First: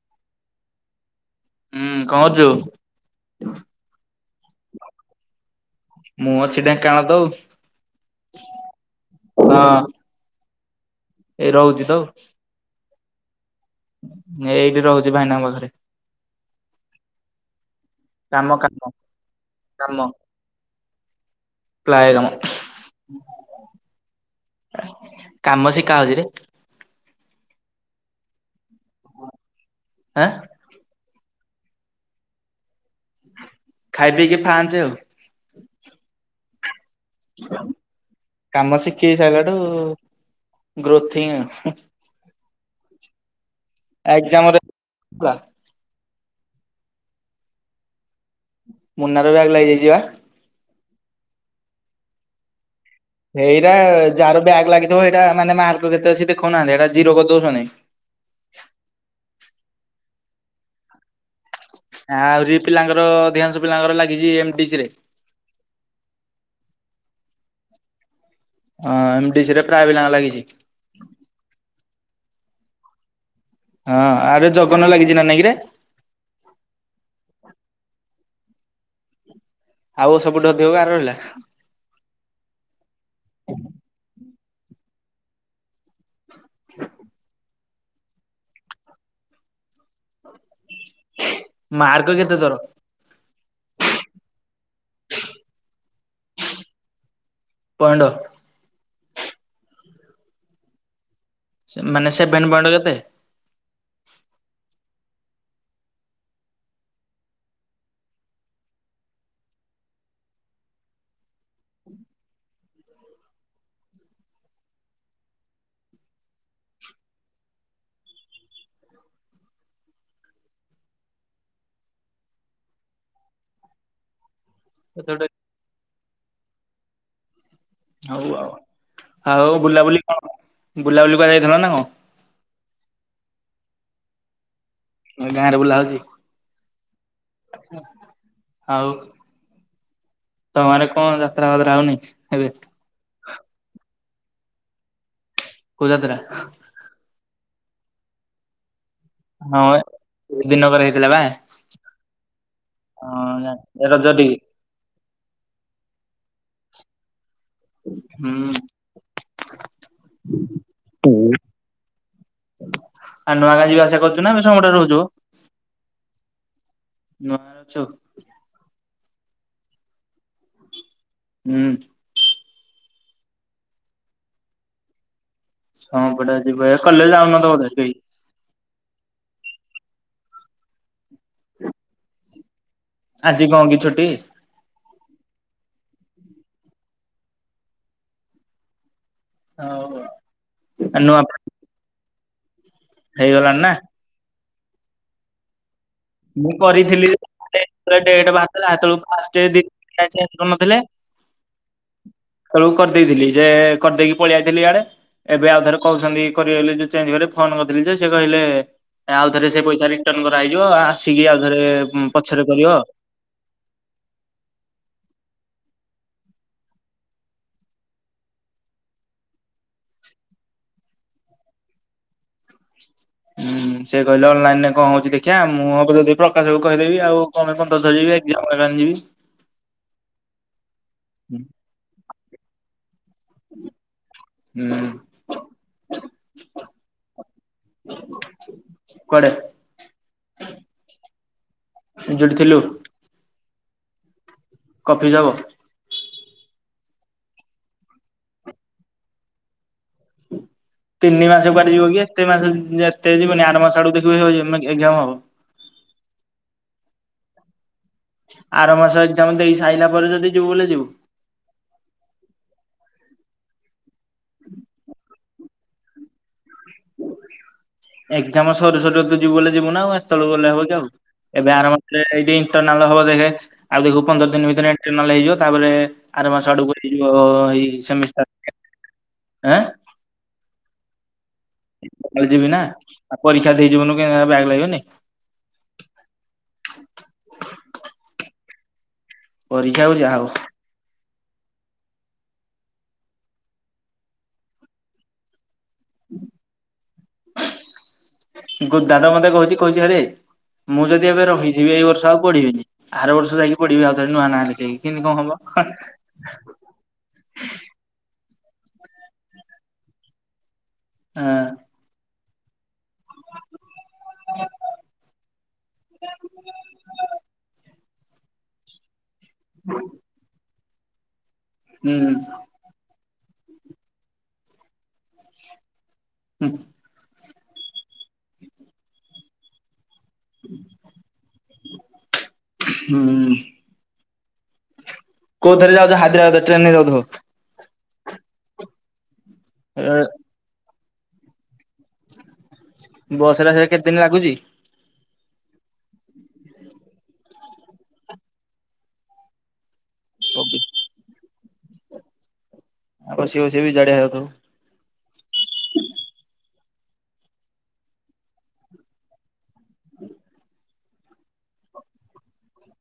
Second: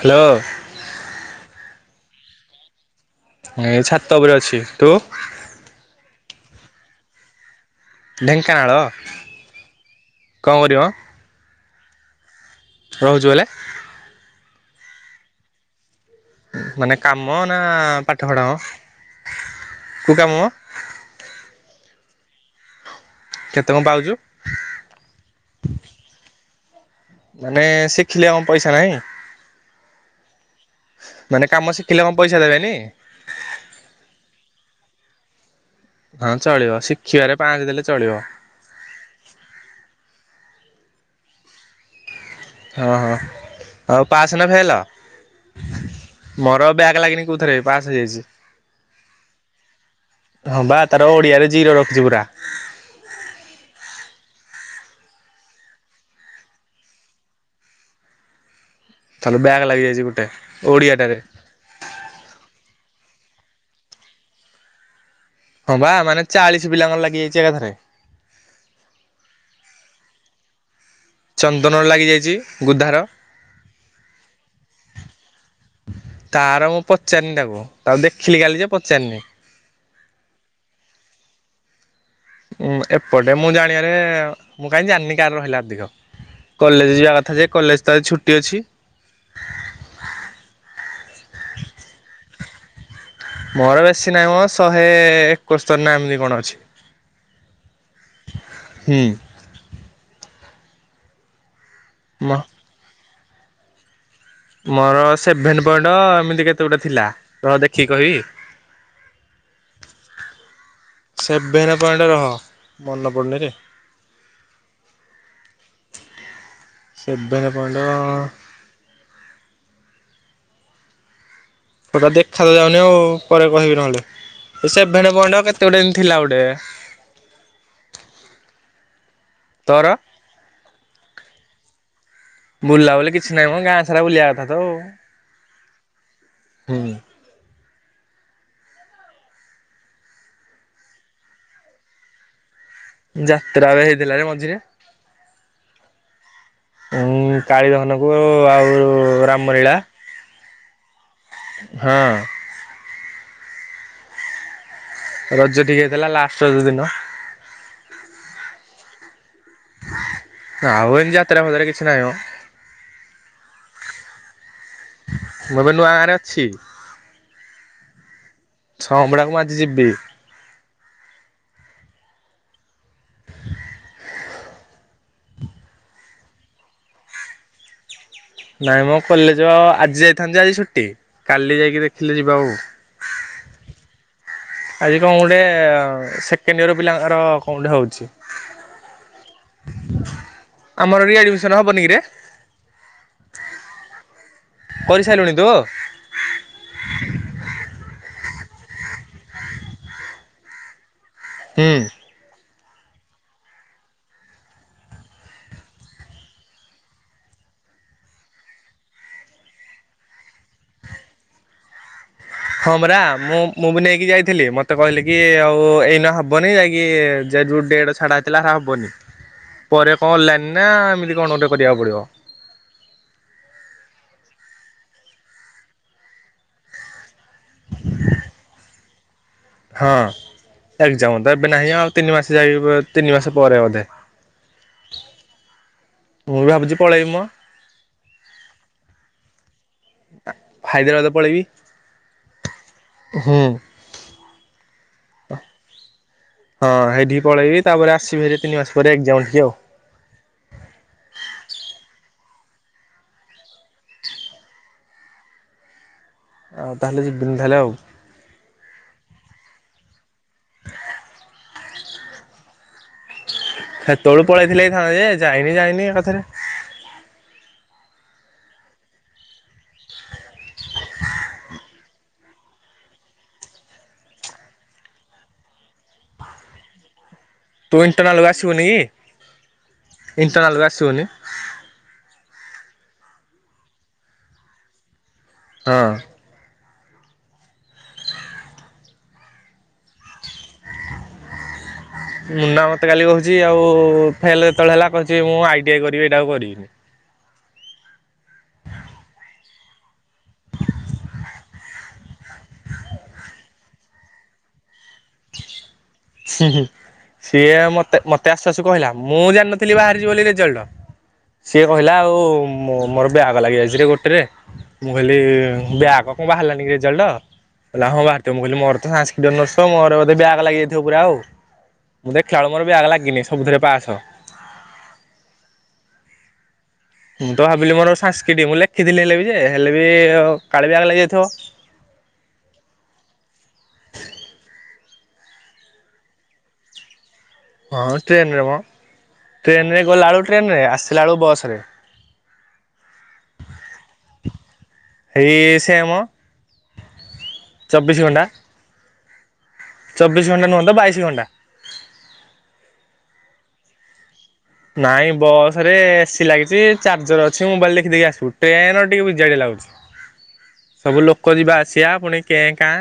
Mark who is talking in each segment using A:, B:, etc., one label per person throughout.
A: Hello.
B: ହୁଁ କଣ କରୁଚୁ?
A: ଏଇ ଛାତ ଉପରେ ଅଛି ତୁ?
B: ମୁଁ ଅଛି ଢେଙ୍କନାଳତ ଉ
A: ଢେଙ୍କାନାଳ କଣ କରିବ।
B: ଏଇ ରହୁଚି ତ ଆଉ।
A: ରହୁଚୁ ବଲେ।
B: ଏଇଠି ରହୁଛି ଭାଇନାଙ୍କ ପାଖରେ।
A: ମାନେ କାମ ନା ପାଠ ପଢ଼ା
B: କାମ
A: ମ?
B: କାମ
A: କୋଉ କାମ।
B: ପ୍ଲାୟ କାମ
A: କେତେ କଣ ପାଉଛୁ?
B: କାମ ଶିକା ହଉଛି ରେ।
A: ମାନେ ଶିଖିଲେ ଆମ ପଇସା ନାହିଁ।
B: ଆଁ,
A: ମାନେ କାମ ଶିଖିଲେ କଣ ପଇସା ଦେବେନି?
B: ଖାଇ ପିଇକି ଫାଞ୍ଚ।
A: ହଁ ଚଳିବ ସି
B: କାମ ଶିଖି ସାଇଲା ଠୁ ଗ୍ରୋଥିଂ ଆ, ହୁଁ।
A: ହଁ, ହଁ ଆଉ ପାସ୍ ନ ଫେଲ୍।? ମୋର ବ୍ୟାକ୍ ଲାଗିନି କୋଉଥିରେ ପାସ୍ ହେଇଯାଇଛି।
B: ମୁନାର ବ୍ୟାକ୍ ଲାଗିଯାଇଚି ବା।
A: ହଁ ବା ତାର ଓଡ଼ିଆରେ ଜିରୋ ରଖିଚି ପୁରା।
B: ସେଇଟା ଯାହାର ବ୍ୟାକ୍ ଲାଗିଥିବ ହେଇଟା ମାନେ ମାର୍କ କେତେ ଅଛି ଦେଖଉନାହାନ୍ତି। ହେଟା ଜିରୋ କରି ଦଉଛନି।
A: [inaudible] ବ୍ୟାକ୍ ଲାଗିଯାଇଚି ଗୁଟେ। ଓଡ଼ିଆ ଟାରେ।
B: ଆଉରି ପିଲାଙ୍କର ଅଧିକାଂଶ ପିଲାଙ୍କର ଲାଗିଚି ଏମ ଡି ସି ରେ।
A: ହଁ ବା ମାନେ ଚାଳିଶ ପିଲାଙ୍କର ଲାଗି ଯାଇଚି ଏକାଥରେ।
B: ହଁ ଏମ ଡି ସି ରେ ପ୍ରାୟ ପିଲାଙ୍କର ଲାଗିଛି।
A: ଚନ୍ଦନ ର ଲାଗିଯାଇଚି। ଗୁଧାର।
B: ହଁ ଆରେ ଜଗନ ଲାଗିଛି ନା ନାଇଁ କିରେ?
A: ତାର ମୁଁ ପଚାରିନି ତାକୁ। ତାକୁ ଦେ ଥିଲି କାଲି ଯେ ପଚାରନି।
B: ଆଉ ସବୁଠୁ ଅଧକ କାହାର ରହିଲା?
A: ଉଁ, ଏପଟେ ମୁଁ ଜାଣିବାରେ ମୁଁ କାହିଁକି ଜାଣିନି କାର ରହିଲା ଅଧିକ। କଲେଜ୍ ଯିବା କଥା ଯେ କଲେଜ୍ ତ ଛୁଟି ଅଛି।
B: ମାର୍କ କେତେ ତୋର?
A: ମୋର ବେଶୀ ନାହିଁ ମୋ ଶହେ ଏକସ୍ତରୀ ନା ଏମିତି କଣ ଅଛି।
B: ପଣ୍ଡ
A: ହୁଁ।
B: ସେ ମାନେ
A: ମ
B: ସେଭେନ୍ ପଏଣ୍ଟ କେତେ?
A: ମୋର ସେଭେନ୍ ପଏଣ୍ଟ ଏମିତି କେତେ ଗୁଟେ ଥିଲା। ରହ ଦେଖିକି କହିବି? [inaudible] ସେଭେନ୍ ପଏଣ୍ଟ ରହ ମନ ପଡୁନିରେ। [inaudible] ସେଭେନ୍ ପଏଣ୍ଟ ସେଟା ଦେଖା ଯାଉନି ଆଉ ପରେ କହିବି ନହେଲେ।
B: କେତେ
A: ସେଭେନେ
B: ଗୋଟେ
A: ପଏଣ୍ଟ କେତେ ଗୋଟେ ଏମ ଥିଲା ଗୋଟେ
B: ହଉ ଆଉ ଆଉ
A: ତୋର?
B: ବୁଲାବୁଲି କଣ ବୁଲାବୁଲି କୁଆଡେ ଯାଇଥିଲ ନା କଣ?
A: ବୁଲା ବୁଲି କିଛି ନାହିଁ ମୋ। ଗାଁ ସାରା ବୁଲିବା କଥା ତ।
B: ଅ, ଗାଁରେ ବୁଲା
A: ହୁଁ।
B: ହଉଚି। ଆଉ ତୋମର କଣ ଯାତ୍ରା ଫାତ୍ରା ହୋଉନି ଏବେ?
A: ଯାତ୍ରା ଏବେ ହେଇଥିଲା ରେ ମଝିରେ।
B: କୋଉ ଯାତ୍ରା?
A: କାଳି ଦହନକୁ ଆଉ ରାମଲୀଳା
B: ହଁ ଦିନକରେ ହେଇଥିଲା ବା। ଅଁ,
A: ହଁ
B: ଯା ଏ ରଜଟି।
A: ରଜ ଠି ହେଇଥିଲା ଲାଷ୍ଟ ରଜ ଦିନ।
B: ହୁଁ।
A: ଆଉ ଏନ୍ ଯାତ୍ରା ଫାତ୍ରା କିଛି ନାହିଁ ମୋ।
B: [unintelligible] ରହୁଚୁ?
A: ନୂଆ ଗାଁରେ ଅଛି।
B: ଗାଁରେ ଅଛୁ।
A: ସମ୍ବଡାକୁ ମୁଁ ଆଜି ଯିବି।
B: ଉଁ, ସଁ ପଟେ ଯିବା ଏ କଲେଜ୍ ଯାଉନଥବ ବୋଧେ କେଇ?
A: ନାଇଁ ମୋ କଲେଜ୍ ଆଜି ଯାଇଥାନ୍ତି ଯେ ଆଜି ଛୁଟି। କାଲି ଯାଇକି ଦେଖିଲେ ଯିବା ଆଉ।
B: ଆଜି କଣ କି ଛୁଟି?
A: ଆଜି କଣ ଗୋଟେ ସେକେଣ୍ଡ ଇୟର ପିଲାଙ୍କର କଣ ଗୋଟେ ହଉଛି।
B: ଆଉ
A: ଆମର
B: ନୂଆ
A: ରିଆଡମିସନ ହବନ କି ରେ?
B: ହେଇଗଲାଣି ନା।
A: କରିସାରିଲୁଣି ତୁ?
B: ମୁଁ ହେଲା ଏତଳକୁ ଫାଷ୍ଟଏର୍ [unintelligible] ଚେଞ୍ଜ କରିନଥିଲେ।
A: ହୁଁ ଉ
B: ତଳକୁ କରିଦେଇଥିଲି, ଯେ -କରିଦେଇକି ପଳେଇଆଇଥିଲି ଇଆଡେ। ଏବେ ଆଉ ଥରେ କହୁଛନ୍ତି କରିବେ ବୋଲି ଯେ, ଚେଞ୍ଜ କରିବେ, ଫୋନ କରିଥିଲି ଯେ ସେ କହିଲେ ଆଉଥରେ ସେ ପଇସା ରିଟର୍ଣ କରାହେଇଯିବ ଆସିକି ଆଉଥରେ ପଛରେ କରିବ।
A: ହଁମରା ମୁଁ ମୁଁ ବି ନେଇକି ଯାଇଥିଲି ମତେ କହିଲି କି ଆଉ ଏଇ ନା ହବନି ଯାଇକି ଜେଡ ଯୁଡ ଡେଡ ଛାଡା ହେଇଥିଲା ହେରା ହବନି। ପରେ କଲାଣୀ ନା ଏମତି କଣ ଗୋଟେ କରିବାକୁ ପଡିବ।
B: ହୁଁ ସେ କହିଲେ ଅନଲାଇନ ରେ କଣ ହଉଛି ଦେଖିବା ମୁଁ ହବ ଯଦି ପ୍ରକାଶକୁ କହିଦେବି ଆଉ କଣପାଇଁ। [unintelligible] [unintelligible]
A: ହଁ ଅ ଏକ୍ସାମ ଏବେ ନାହିଁ ଆଉ ତିନି ମାସ ଯାଇ ତିନି ମାସ ପରେ ବୋଧେ।
B: ହୁଁ
A: ମୁଁ ବି ଭାବୁଛି ପଳେଇବି ମ।
B: କୁଆଡେ
A: ହାଇଦ୍ରାବାଦ ପଳେଇବି
B: ଯୋଠି ଥିଲୁ।
A: ହୁଁ
B: [unintelligible]
A: ହଁ ହେଠିକି ପଳେଇବି ତାପରେ ଆସିବି ତିନି ମାସ ପରେ ଏକ୍ସାମଠିକି ଆଉ।
B: ତିନି ମାସ କୁଆଡେ ଯିବ କି -ଏତେ ମାସ ଏତେ ଯିବନି ଆଡ ମାସ ଆଡକୁ ଦେଖିବ ଏକ୍ସାମ୍ ହବ।
A: ଆଉ ତାହେଲେ ଯିବନି ତାହଲେ ଆଉ।
B: ଆର ମାସ ଏକ୍ସାମ ଦେଇ ସାଇଲା ପରେ ଯଦି ଯିବୁ ବୋଲି ଯିବୁ। [inaudible]
A: ସେତୋଳୁ ପଳେଇଥିଲେ ହେଇଥାନ୍ତା ଯେ, ଯାଇନି ଯାଇନି ଏକାଥରେ।
B: ଏକଜାମ ସରୁ ସରୁ ତୁ ଯିବୁ ବୋଲି ଯିବୁ ନା ଆଉ ଆ [unintelligible] ଆଉ ଏବେ ଆରାମ ଏଇଟି ଇଣ୍ଟରନାଲ ହବ ଦେଖ ଆଉ ଦେଖୁ ପନ୍ଦର ଦିନ ଭିତରେ ଇଣ୍ଟରନାଲ ହେଇଯିବ ତାପରେ ଆର ମାସ ଆଡକୁ ଏଇ
A: ତୁ
B: ସେମିଷ୍ଟାର
A: ଇଣ୍ଟରନାଲକୁ ଆସିବୁନି କି?
B: ଆଁ
A: ଇଣ୍ଟରନାଲକୁ ଆସିବୁନି?
B: ଯିବି ନା ଆଉ ପରୀକ୍ଷା ଦେଇଯିବୁନି କେ ବ୍ୟାଗ୍ ଲାଗିବନି।
A: ହଁ ଅ
B: [unintelligible] ପରୀକ୍ଷା ହଉ ଯାହାହଉ।
A: ମୁନା ମତେ କାଲି କହୁଛି ଆଉ ଫେଲ ହେତେବେଳେ ହେଲା, କହୁଛି ମୁଁ ଆଇ [unintelligible] କରିବି ଏଇଟା ଆଉ କରିବିନି।
B: ଗୋଦାଡ଼ା ମତେ କହୁଛି, କହୁଛି ଆରେ। ମୁଁ ଯଦି ଏବେ ରହିଯିବି ଏଇ ବର୍ଷ ଆଉ ପଢିବିନି ଆର ବର୍ଷ ଯାଇକି ପଢିବି ଆଉଥରେ ନୂଆ ନାଁ ଲେଖେଇ କେମିତି କଣ ହବ। ହଟ୍।
A: ସିଏ ମତେ, ମତେ ଆସୁ ଆସୁ କହିଲା ମୁଁ ଜାଣିନଥିଲି ବାହାରିଛି ବୋଲି ରେଜଲ୍ଟ। ସିଏ କହିଲା ଆଉ ମୋର ବ୍ୟାଗ ଲାଗି ଯାଇଛି ରେ ଗୋଟେରେ। ମୁଁ କହିଲି ବ୍ୟାଗ କଣ ବାହାରିଲାନି କି ରେଜଲଟ? ହଲା ହଁ ବାହାରିଥିବ ମୁଁ କହିଲି ମୋର ତ ସାଂସ୍କ୍ରିଟ୍ ଅନ୍ରସ୍ ମୋର ବୋଧେ ବ୍ୟାଗ ଲାଗିଯାଇଥିବ ପୁରା ଆଉ। ମୁଁ
B: ହୁଁ।
A: ଦେଖେଲା ବେଳକୁ ମୋର ବ୍ୟାଗ ଲାଗିନି ସବୁଥିରେ ପାସ।
B: ହୁଁ ଉଁ
A: ମୁଁ ତ ଭାବିଲି ମୋର ସାଂସ୍କ୍ରିଟି ମୁଁ ଲେଖଥିଲି ହେଲେ ବି ଯେ ହେଲେ ଏ ଓ କାଳେ ବ୍ୟାଗ ଲାଗିଯାଇଥିବ।
B: କୋଉ ଥରେ ଯାଉଚ, ହାଇଦ୍ରାବାଦ ଟ୍ରେନ ରେ ଯାଉଥିବ।
A: ହଁ ଟ୍ରେନରେ ମ, ଟ୍ରେନ ରେ ଗଲା ବେଳୁ ଟ୍ରେନ ରେ ଆସ ତିଲା ବେଳୁ ବସରେ।
B: ବସ ରେ ଆସିବାକୁ କେତେ ଦିନ ଲାଗୁଛି?
A: ହେଇ ସେମ୍ ଚବିଶ ଘଣ୍ଟା ଚବିଶ ଘଣ୍ଟା ନୁହ ତ ବାଇଶ ଘଣ୍ଟା।
B: ବସି ବସି ବି ଜାଡା ହଉଥିବ।
A: ନାଇଁ ବସ ରେ ଏସି ଲାଗିଛି, ଚାର୍ଜର ଅଛି, ମୋବାଇଲ ଦେଖି ଦେଖି ଆସିବୁ। ଟ୍ରେନ ରେ ଟିକେ ବିଜାଡିଆ ଲାଗୁଛି।
B: [inaudible]
A: ସବୁ ଲୋକ ଯିବା ଆସିବା ପୁଣି କେଁ କାଁ।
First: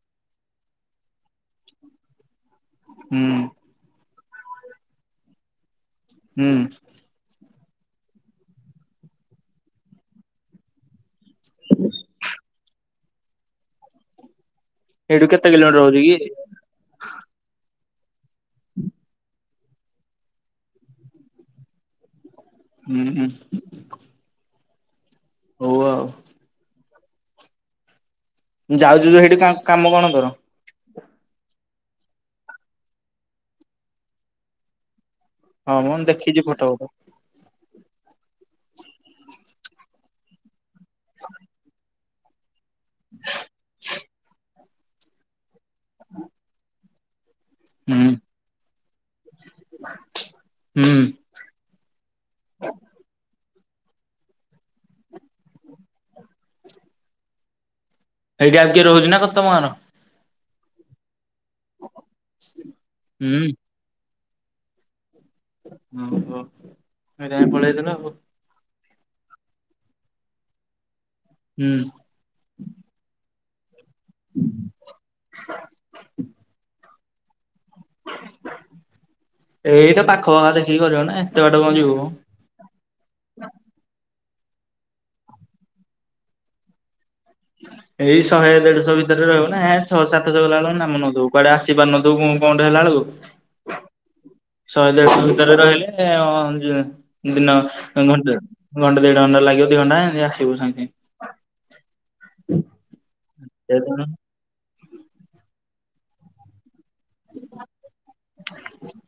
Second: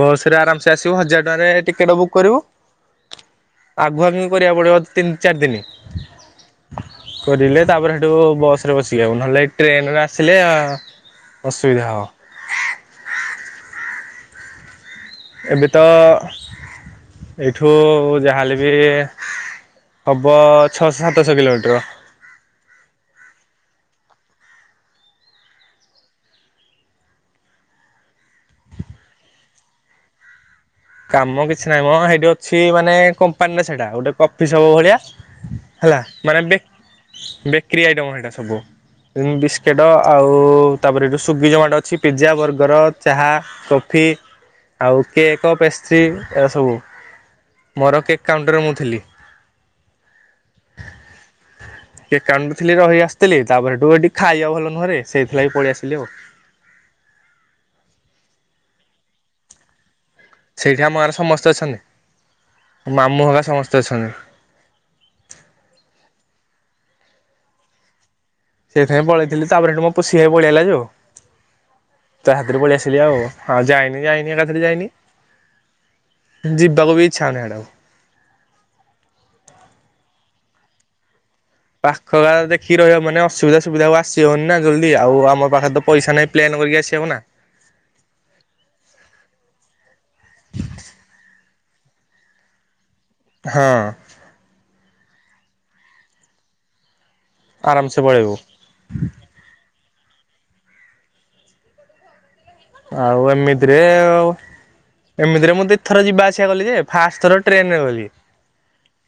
A: ବସ ରେ ଆରାମସେ ଆସିବୁ ହଜାର ଟଙ୍କାରେ ଟିକେଟ ବୁକ୍ କରିବୁ।
B: ହୁଁ
A: ଆଗୁଆ କରିବାକୁ ପଡିବ ତିନି ଚାରି ଦିନ
B: ହୁଁ।
A: ଥିଲେ ତାପରେ ସେଠୁ ବସ ରେ ବସିକି ଆଇବୁ। ନହେଲେ ଟ୍ରେନରେ ଆସିଲେ ଅସୁବିଧା ହବ।
B: ଏଇଠୁ କେତେ
A: ଏବେ ତ
B: କିଲୋମିଟର ହଉଛି କି?
A: ଏଇଠୁ ଏଠୁ ଯାହାହେଲେ ବି ହବ ଛଅ ସାତଶହ କିଲୋମିଟର।
B: ହୁଁ ହୁଁ। ହଉ ଆଉ। ଯାଉଛୁ ତୁ ସେଇଠି କା କାମ କଣ ତୋର?
A: କାମ କିଛି ନାହିଁ ମ ସେଇଠି ଅଛି ମାନେ କମ୍ପାନୀର ସେଇଟା ଗୋଟେ କଫି ସପ୍ ଭଳିଆ।
B: ହଁ ମୁଁ
A: ହେଲା ମାନେ
B: ଦେଖିଛି
A: ବେ
B: ଫଟୋ ଫଟ
A: ବେ କ୍ରି ଆଇଟମ୍ ସେଇଟା ସବୁ ଯେମ ବିସ୍କେଟ୍ ଆଉ ତାପରେ ଏଠୁ ସ୍ଵିଗି ଜମାଟୋ ଅଛି ପିଜା ବର୍ଗ ଗର ଚାହା କଫି ଆଉ କେକ୍ ପେଷ୍ଟ୍ରି ଏସବୁ। ମୋର
B: ହୁଁ
A: କେକ୍ କାଉଣ୍ଟରେ ମୁଁ ଥିଲି।
B: ହୁଁ
A: କେକ୍ କାଉଣ୍ଟରେ ଥିଲି, ରହି ଆସିଥିଲି। ତାପରେ ହେଠୁ ଏଠି ଖାଇବା ଭଲ ନୁହଁରେ ସେଇଥି ଲାଗି ପଳେଇ ଆସିଲି ଆଉ।
B: ସେଠି ଆଉ କିଏ ରହୁଛି ନା କ ତମ ଗାଁର?
A: ସେଇଠି ଆମ ଗାଁ ର ସମସ୍ତେ ଅଛନ୍ତି। ମାମୁଁ
B: ହୁଁ
A: ଘର ସମସ୍ତେ ଅଛନ୍ତି।
B: ହ ହୋ କାହିଁ ପଳେଇ ତ ନା ଆଉ
A: ସେଥିପାଇଁ ପଳେଇଥିଲି, ତାପରେ ସେଠୁ ମୋ ପୁସି ଭାଈ ପଳେଇ ଆଇଲା ଯୋଉ
B: ହୁଁ
A: ତା ହାତରେ ପଳେଇ ଆସିଲି ଆଉ। ହଁ ଯାଇନ ଯାଇନି ଏକାଥରେ ଯାଇନି ଯିବାକୁ ବି ଇଛା ହଉନି ସିଆଡ଼େ ଆଉ।
B: ଏଇଟା ପାଖ ଦେଖିକି କରିବ ନାଇ।
A: ପାଖ ଗାଁ ଦେଖି ରହିବା ମାନେ ଅସୁବିଧା ସୁବିଧା ହବ ଆସ ହଉନି ନା ଜଲଦି ଆଉ ଆମ ପାଖରେ ତ ପଇସା ନାହିଁ ପ୍ଲେନ୍ କରିକି ଆସି ହବ ନା।
B: ଏଇ ଶହେ ଦେଢଶହ ଭିତରେ ରହିବ ନାଁ ଛଅ ସାତଶହ ଗଲା ବେଳ କୁ ନାମ ନଉଥିବୁ କୁଆଡେ ଆସିପାରୁ ନଥିବୁ ପୁଣି କଣଟେ ହେଲା ବେଳକୁ।
A: ହଁ।
B: ଶହେ ଦେଢଶହ ଭିତରେ ରହିଲେ ହଁ ଯ ଦିନ
A: ଆରାମସେ ପଳେଇବୁ
B: ଘଣ୍ଟେ ଘଣ୍ଟେ ଦେଢ ଘଣ୍ଟା ଲାଗିବ ଦି ଘଣ୍ଟା ଆସିବୁ ସାଙ୍ଗେ ସାଙ୍ଗେ।
A: ଆଉ ଏମିତିରେ, ଏମିତିରେ ମୁଁ ଦି ଥର ଯିବା ଆସିବା କଲି ଯେ ଫାର୍ଷ୍ଟ ଥର ଟ୍ରେନ୍ ରେ ଗଲି।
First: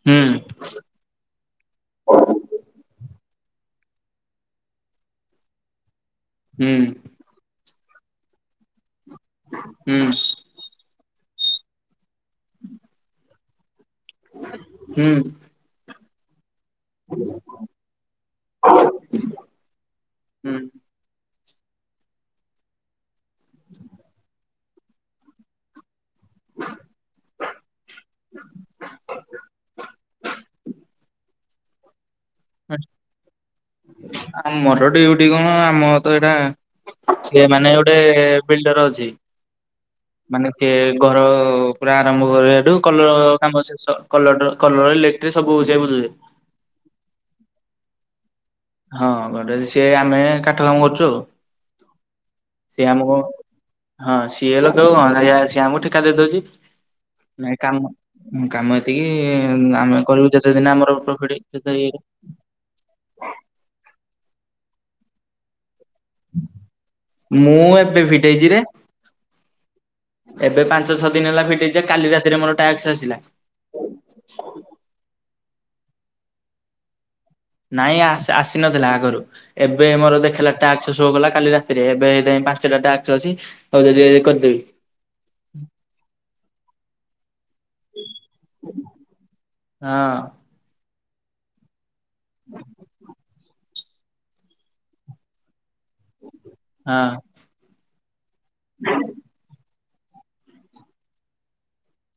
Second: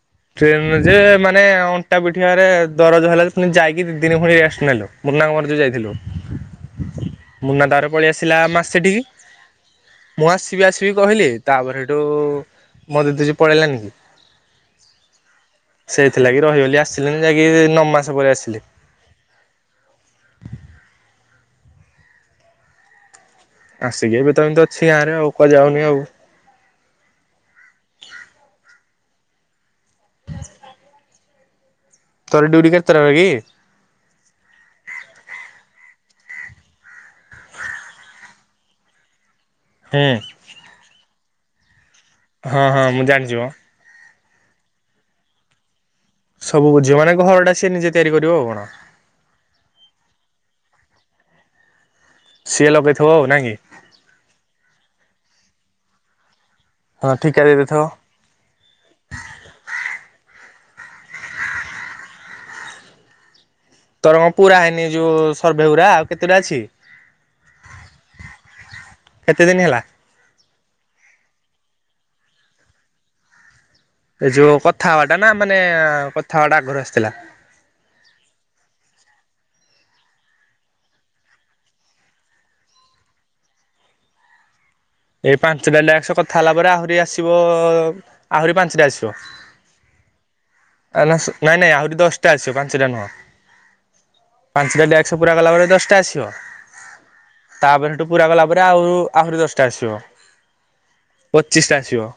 B: ହୁଁ
A: ଟ୍ରେନ ଯେ ମାନେ ଅଣ୍ଟା ପିଠି ଆରେ ଦରଜ ହେଲା ଯାଇକି ଦି ଦିନ ପୁଣି ରେଷ୍ଟ ନେଲୁ, ମୁନା ର ମୋର ଯୋଉ ଯାଇଥିଲୁ।
B: ହୁଁ।
A: ମୁନା ତାର ପଳେଇ ଆସିଲା ମା ସେଠିକି
B: ହୁଁ
A: ମୁଁ ଆସିବି ଆସି କହିଲି ତାପରେ ସେଠୁ ମତେ ତୁଛି ପଳେଇଲାନି କି।
B: ହୁଁ।
A: ସେଇଥିଲାଗି ରହିଗଲି ଆସିଲିନି ଯାଇକି ନଅମାସ ପରେ ଆସିଲି।
B: ହୁଁ।
A: ଆସିକି ଏବେ ତ ଏମିତି ଅଛି ଗାଁ ରେ ଆଉ, କୁଆଯାଉନି ଆଉ।
B: [inaudible]
A: [inaudible] ତୋର ଡ୍ୟୁଟି କେତେଟାରେ କି?
B: ଆମର ଡ୍ୟୁଟି କଣ ଆମ ତ ଏଇଟା ସେ ମାନେ ଗୋଟେ ବିଲ୍ଡର ଅଛି
A: ହୁଁ
B: ମାନେ ସେଏ ଘର ପୁରା ଆରମ୍ଭ
A: ହଁ
B: କରିବାଠୁ
A: ହଁ ମୁଁ
B: କଲର
A: ଜାଣିଛି ମ।
B: କାମ ଶେଷ କଲର ର କଲର ଲେଟ ସବୁ ବେ
A: ସବୁ ବୁଝିବ ମାନେ ଘର ଟା ସିଏ ନିଜେ ତିଆରି କରିବ ଆଉ।
B: ହଁ ଗ ସି ଆମେ କାଠ କାମ କରୁଛୁ ଆଉ। ସିଏ
A: ଲଗେଇଥିବ
B: ଆମକୁ
A: ଆଉ ନାଇଁ କି?
B: ହଁ ସିଏ ଲୋକ ସି ଆମକୁ ଠେିକା ଦେଇଦଉଛି
A: ହଁ ଠିକା
B: ନ
A: ଦେଇ ଦେଇଥିବ।
B: କାମ କାମ ଏତିକି ଆମେ କରିବୁ ଯେ ତ ଦିନ ଆମର ପ୍ରଫିଟ୍
A: ତର କଣ ପୁରା ହେଇନି ଯୋଉ ସର୍ଭେ ଗୁଡା?
B: ମୁଁ ଏବେ ଫିଟେଇଛି ରେ।
A: କେତେ ଦିନ ହେଲା?
B: ଏବେ ପାଞ୍ଚ ଛଅ ଦିନ ହେଲା ଫିଟିଛି କାଲି ରାତିରେ ମୋର ଟକ୍ସ ଆସିଲା।
A: ଏ ଯୋଉ କଥା ହବା ଟା ନା ମାନେ କଥା ହୱବା ଟା ଆଗରୁ ଆସିଥିଲା?
B: ନାଇଁ ଆସି ନଥିଲା ଆଗରୁ ଏବେ ମୋର ଦେଖିଲା ଟକ୍େଷଗଲା କାଲି ରାତିରେ ଏବେ ପାଞ୍ଚ ଟା ଟା ଆ ଆ ହଉ ଯି କରିଦେବି।
A: ଏଇ ପାଞ୍ଚଟା ଡାକସ କଥା ହେଲା ପରେ ଆହୁରି ଆସିବ ଆହୁରି ପାଞ୍ଚଟା ଆସିବ।
B: ହଁ।
A: ନାଇଁ ନାଇଁ ଆହୁରି ଦଶଟା ଆସିବ ପାଞ୍ଚଟା ନୁହଁ। ପାଞ୍ଚଟା ଡଶହ ପୁରା ଗଲା ପରେ ଦଶଟା ଆସିବ।
B: ହଁ।
A: ତାପରେ ସେଠୁ ପୁରା ଗଲା ପରେ ଆହୁ ଆହୁରି ଦଶଟା ଆସିବ ପଚିଶଟା ଆସିବ।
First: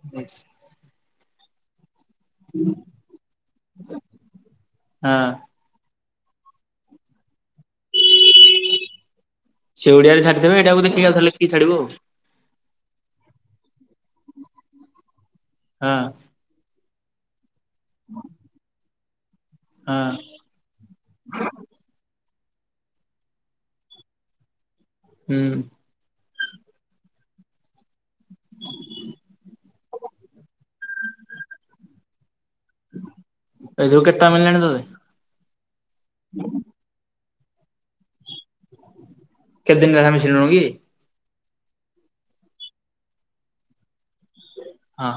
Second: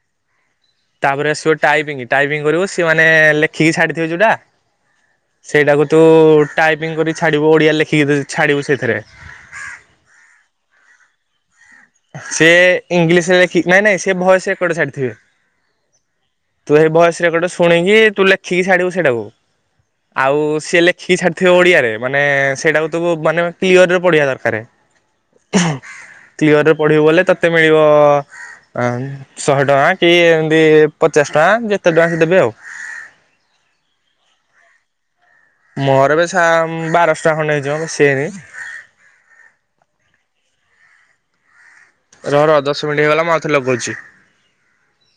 B: [unintelligible]
A: ତାପରେ ଆସିବ ଗୋଟେ ଟାଇପିଙ୍ଗ। ଟାଇପିଙ୍ଗ କରିବୁ ସେମାନେ ଲେଖିକି ଛାଡ଼ିଥିବେ ଯେଉଁଟା
B: ହଁ
A: ସେଇଟାକୁ ତ ଟାଇପିଂ କରି ଛ ଓଡିଆ ଲେଖିକି ଛାଡିବୁ ସେଥିରେ।
B: ସେ ଓଡିଆରେ ଛାଡିଦେବେ ଏଇଟାକୁ ଦେଖିକି ଆଉ ଥରେ ଲେଖିକି ଛାଡିବୁ ଆଉ ହଁ।
A: ସେ ଇଂଲିଶରେ ଲଖ ନାଇଁ ନାଇଁ ସେ ଭୟସ ରେକାର୍ଡ ଛାଡିଥିବେ।
B: ହଁ।
A: ତୁ ଭଏସ ରେକର୍ଡ ଶୁଣିକି ତୁ ଲେଖିକିଛଡ଼ିବୁ ସେଇଟାକୁ।
B: ହଁ
A: ଆଉ ସିଏ ଲେଖିକି ଛାଡିଥିବ ଓଡିଆରେ ମାନେ ମାନେ ସେଇଟାକୁ ତୁ ମାନେ କ୍ୟରରେ ପଢିବା ଦରକାର।
B: ହୁଁ।
A: ପଢିବ ବଲେ ତତେ ମିଳିବ ଅ ଶହେ ଟଙ୍କା କି ଏମତି ପଚାଶ ଟଙ୍କା ଯେତେ ଟଙ୍କା ସେ ଦେବେ ଆଉ।
B: ଏ ଜଉ କେତେଟା ମିିଲଣି ତତେ?
A: ମୋହର ବେଶ ବାରଶହ ଟା ଖଣ୍ଡେ ହେଇଯ ବ ସେନି।
B: କେତେ ଦିନ ହେଲା ମିଶିଲୁନି କି?
A: ର ର ଦଶ ମିନିଟ ହେଇଗଲା ମୁଁ ଆଉ ଥରେ ଲଗଉଛି।
B: ହଁ।